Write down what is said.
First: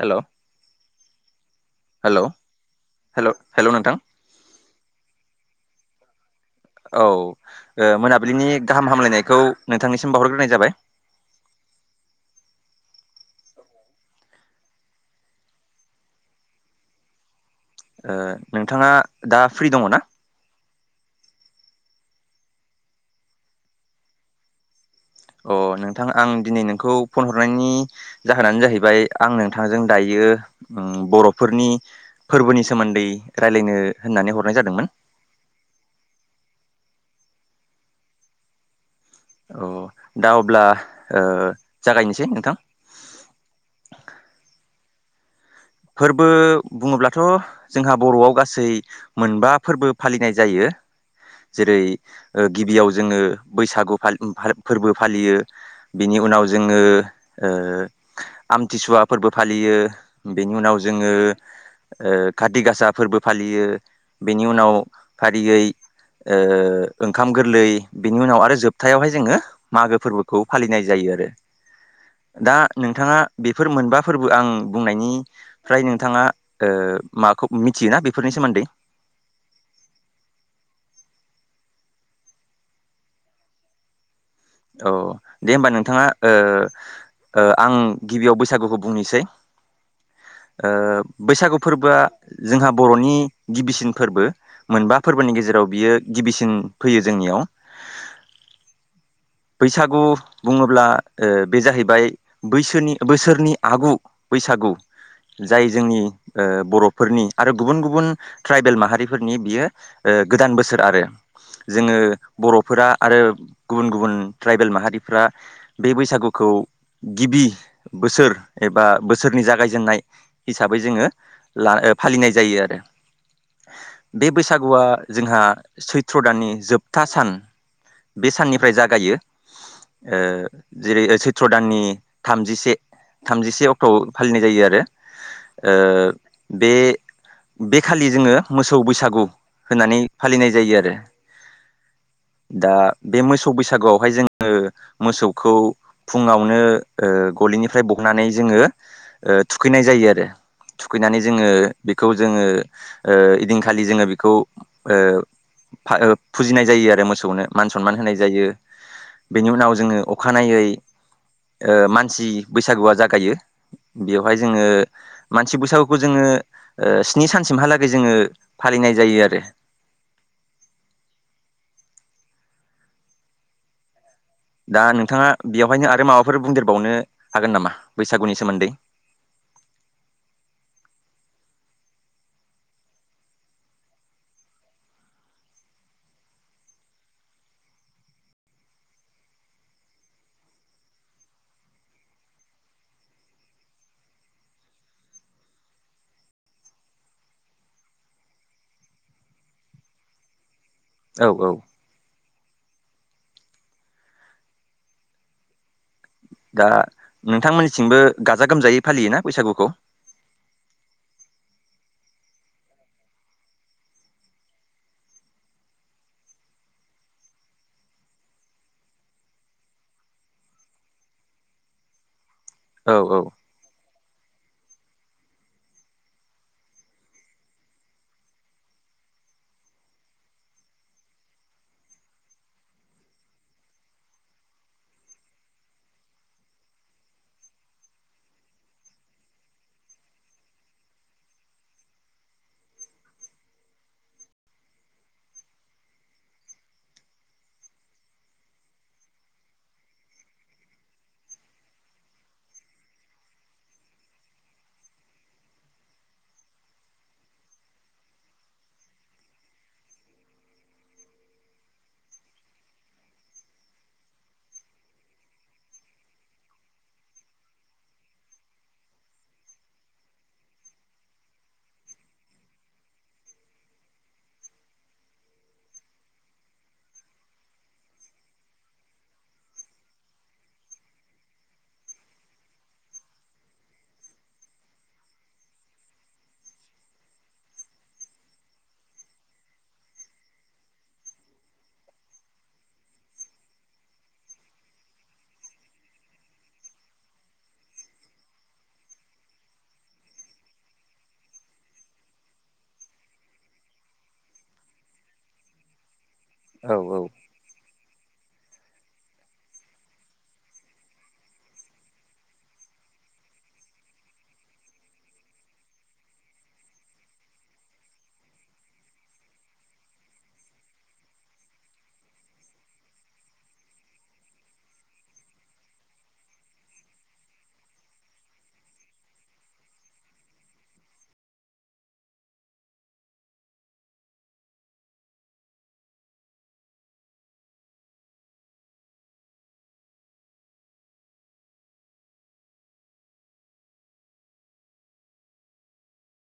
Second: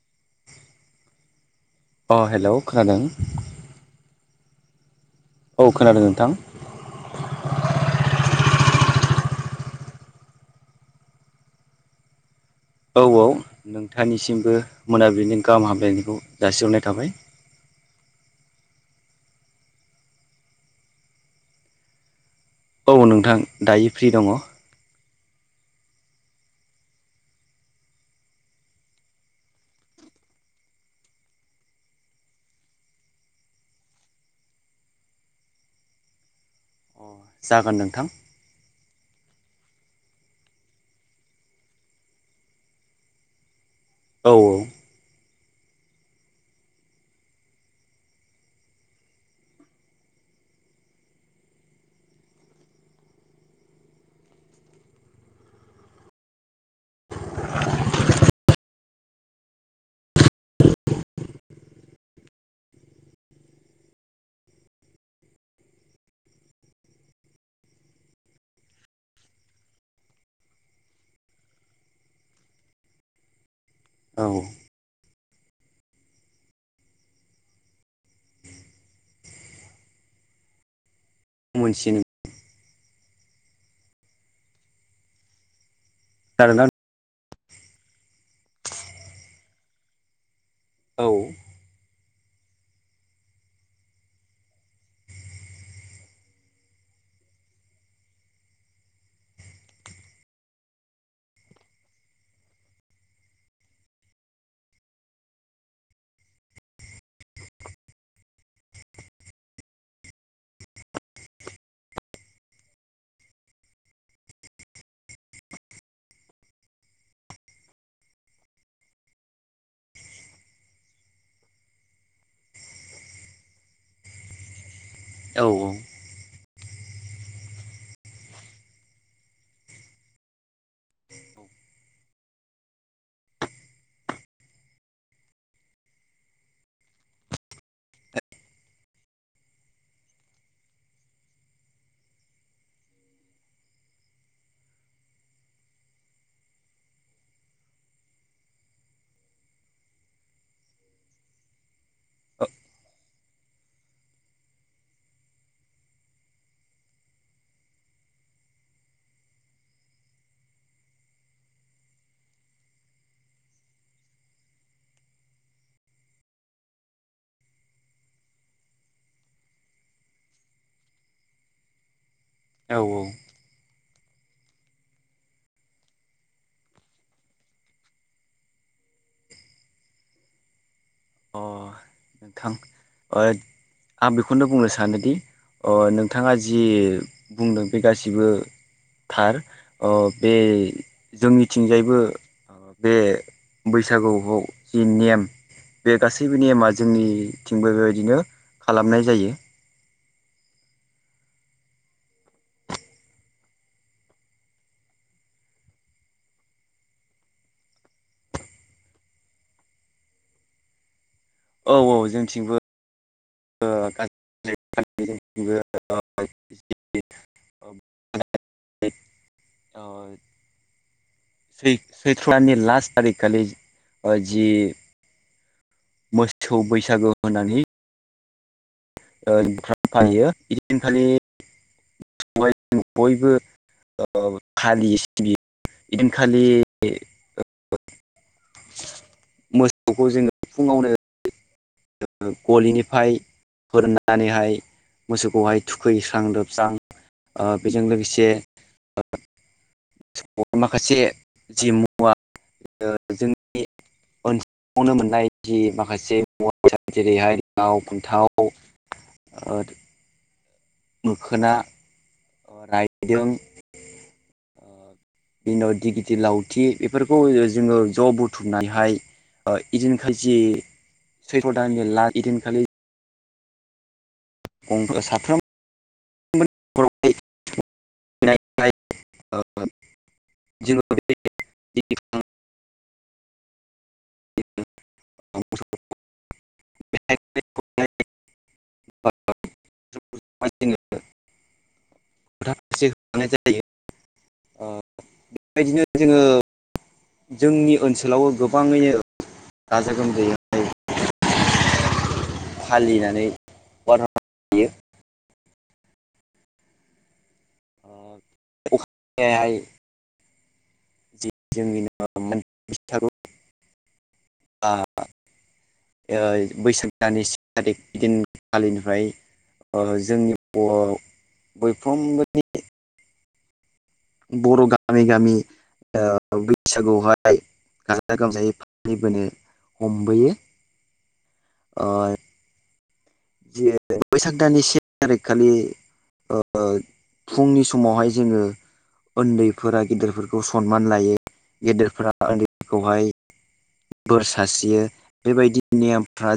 Hello अ hello खोनादों hello hello नोंथां औ खोनादों नोंथां औ मोनाबिलिनि गाहाम हामलायनायखौ नोंथांनिसिम बावहरग्रोनाय जाबाय औ औ नोंथांनिसिमबो मोनाबिलिनि गाहाम हामलायनायखौ जासिहरनाय थाबाय नोंथाङा दा फ्रि दङ ना औ नोंथां दायो फ्रि दङ अ नोंथां आं दिनै नोंखौ फन हरनायनि जाहोनानो जाहैबाय आं नोंथांजों दायो बर'फोरनि फोरबोनि सोमोन्दै राय्लायनो होननानै हरनाय जादोंमोन [inaudible] अ जागोन नोंथां औ दा अब्ला ओ जागायनोसै नोंथां औ फोरबो बुङोब्लाथ' जोंहा बर'आव गासै मोनबा फोरबो फालिनाय जायो जेरै गिबियाव जोङो बैसागुलि फोरबो फालियो बिनि नि उनाव जोङो आमथिसुवा फोरबो फालियो बेनि उनाव जोङो खाार्ति गासा फोरबो फालियो बेनि उनाव फारियै ओंखाम गोरलै बिनि उनाव आरो जोबथायावहाय जोङो मागो फोरबोखौ फालिनाय जायो आरो दा नोंथाङा बेफोर मोनबा औ फोरबो आं बुंनायनि फ्राय नोंथाङा माबाखौ मिथियोना बेफोरनि सोमोन्दै [inaudible] [unintelligible] औ दे होमबा नोंथाङा ओ खोनादोंना आं गिबियाव बैसागुखौ बुंनोसै ओ औ बैसागु फोरबोआ जोंहा बर'नि गिबिसिन फोरबो मोनबा फोरबोनि गेजेराव बियो गिबिसिन फैयो जोंनि याव बैसागु बुङोब्ला बे जाहैबाय बैसोनि बोसोरनि आगु बैसागु गु जाय जोंनि ओ बर'फोरनि आरो गुबुन गुबुन ट्राइबेल माहारिफोरनि बियो ओ ओ गोदान बोसोर आरो जोङो बर'फोरा आरो गुबुन गुबुन ट्राइबेल माहारिफ्रा बे बैसागुखौ गिबि बोसोर बा बोसोरनि जागायजेननाय हिसाबै जोङो ला फालिनाय जायो आरो बे बैसागुआ जोंहा सैथ्र' दाननि जोबथा सान बे साननिफ्राय जागायो ओ जेरै सैत्र दाननि थामजिसे थामजिसे अक्ट'आव फालिनाय जायो आरो ओ बे बे खालि जोङो मोसौ बैसागु होननानै फालिनाय जायो आरो दा बे मोस बैसागुआवहाय जोङो मोसौखौ फुङावनो ओ गलिनिफ्राय बनानै जो जोङो थुखैनाय जायो आरो थुखैनानै जोङो बेखौ जोङो ओ इदिनखालि जोङो बेखौ ओ हा ओ फुजिनाय जायो आरो मोसौनो मान सनमान होनाय जायो बेनि उनाव जोङो अखानायै ओ मानसि बैसागुआ जागायो‌। बेवहाय जोङो मानसि बैसागुखौ जोङो ओ स्नि सानसिमहालागै जोङो फालि नाय जायो आरो। औ औ। दा नोंथाङा बेवहायनो आरो माबाफोर बुंदेरबावनो हागोन नामा बैसागुनि सोमोन्दै? [inaudible] अ [inaudible] नोंथां औत आं बेखौनो बुंनो सानोदि अ नोंथाङा जि बुंदों बे गासिबो थार अ बे जोंनिथिंजायबो बे बैसागुखौ जि नेम बे गासैबो नेमा जोंनिथिंबो बेबायदिनो खालामनाय जायो। औ औ। दा नोंथांमोननिसिमबो गाजा गोमजायै फालियोना बैसागुखौ? [inaudible] औ औ जोंथिंबो। [unintelligible] [unintelligible] [unintelligible] सुनानि लास्ट औ थारिख औ खालि जि मोसौ बैसागो होननानै ओ फालियो हिदिनखालि बाय बयबो ओ फालियो सिबियो। इदिन खालि [inaudible] मोसौखौ जोङो फुङावनो गलिनिफाय हरननानैहाय मोसौखौहाय थुखैस्रां लोबस्रां ओ बेजों लोगोसे बुहुत माखासे जि मुवा ओ जोंनि ओनसोलावनो मोननाय जि माखासे म जेरैहाय लाव फान्थाव [unintelligible] मोखोना रायदों बिनि उनाव दिगिदि लावथि बेफोरखौ जोङो ज' बुथुमनानैहाय इदिनखाजि सैथ्र' दाननि लास इदिनखालि गंफ्रोम साफ्रोम [unintelligible] [unintelligible] [unintelligible] [unintelligible] [unintelligible] [inaudible] [unintelligible] ओ बेबायदिनो जोङो जोंनि ओनसोलावबो गोबाङैनो गाजा गोमजायै फालिनानै बारलां होयो। औ औ। ओ [unintelligible] जोंनि [unintelligible] ओ बैसाग दाननि से थारिख दिनखालिनिफ्राय ओ जोंनि बर'आव बयफ्रोमबोनि बर' गामि-गामि ओ बैसागुआवहाय गाजा गोमजायै फालिबोनो हमबोयो ओ जि बैसाग दानि से थारिख खालि ओ फुंनि समावहाय जोङो उन्दैफोरा गेदेरफोरखौ सनमान लायो गेदेरफोरा उन्दैफोरखौहाय बोर सारस्रियो बेबायदि नेमफ्रा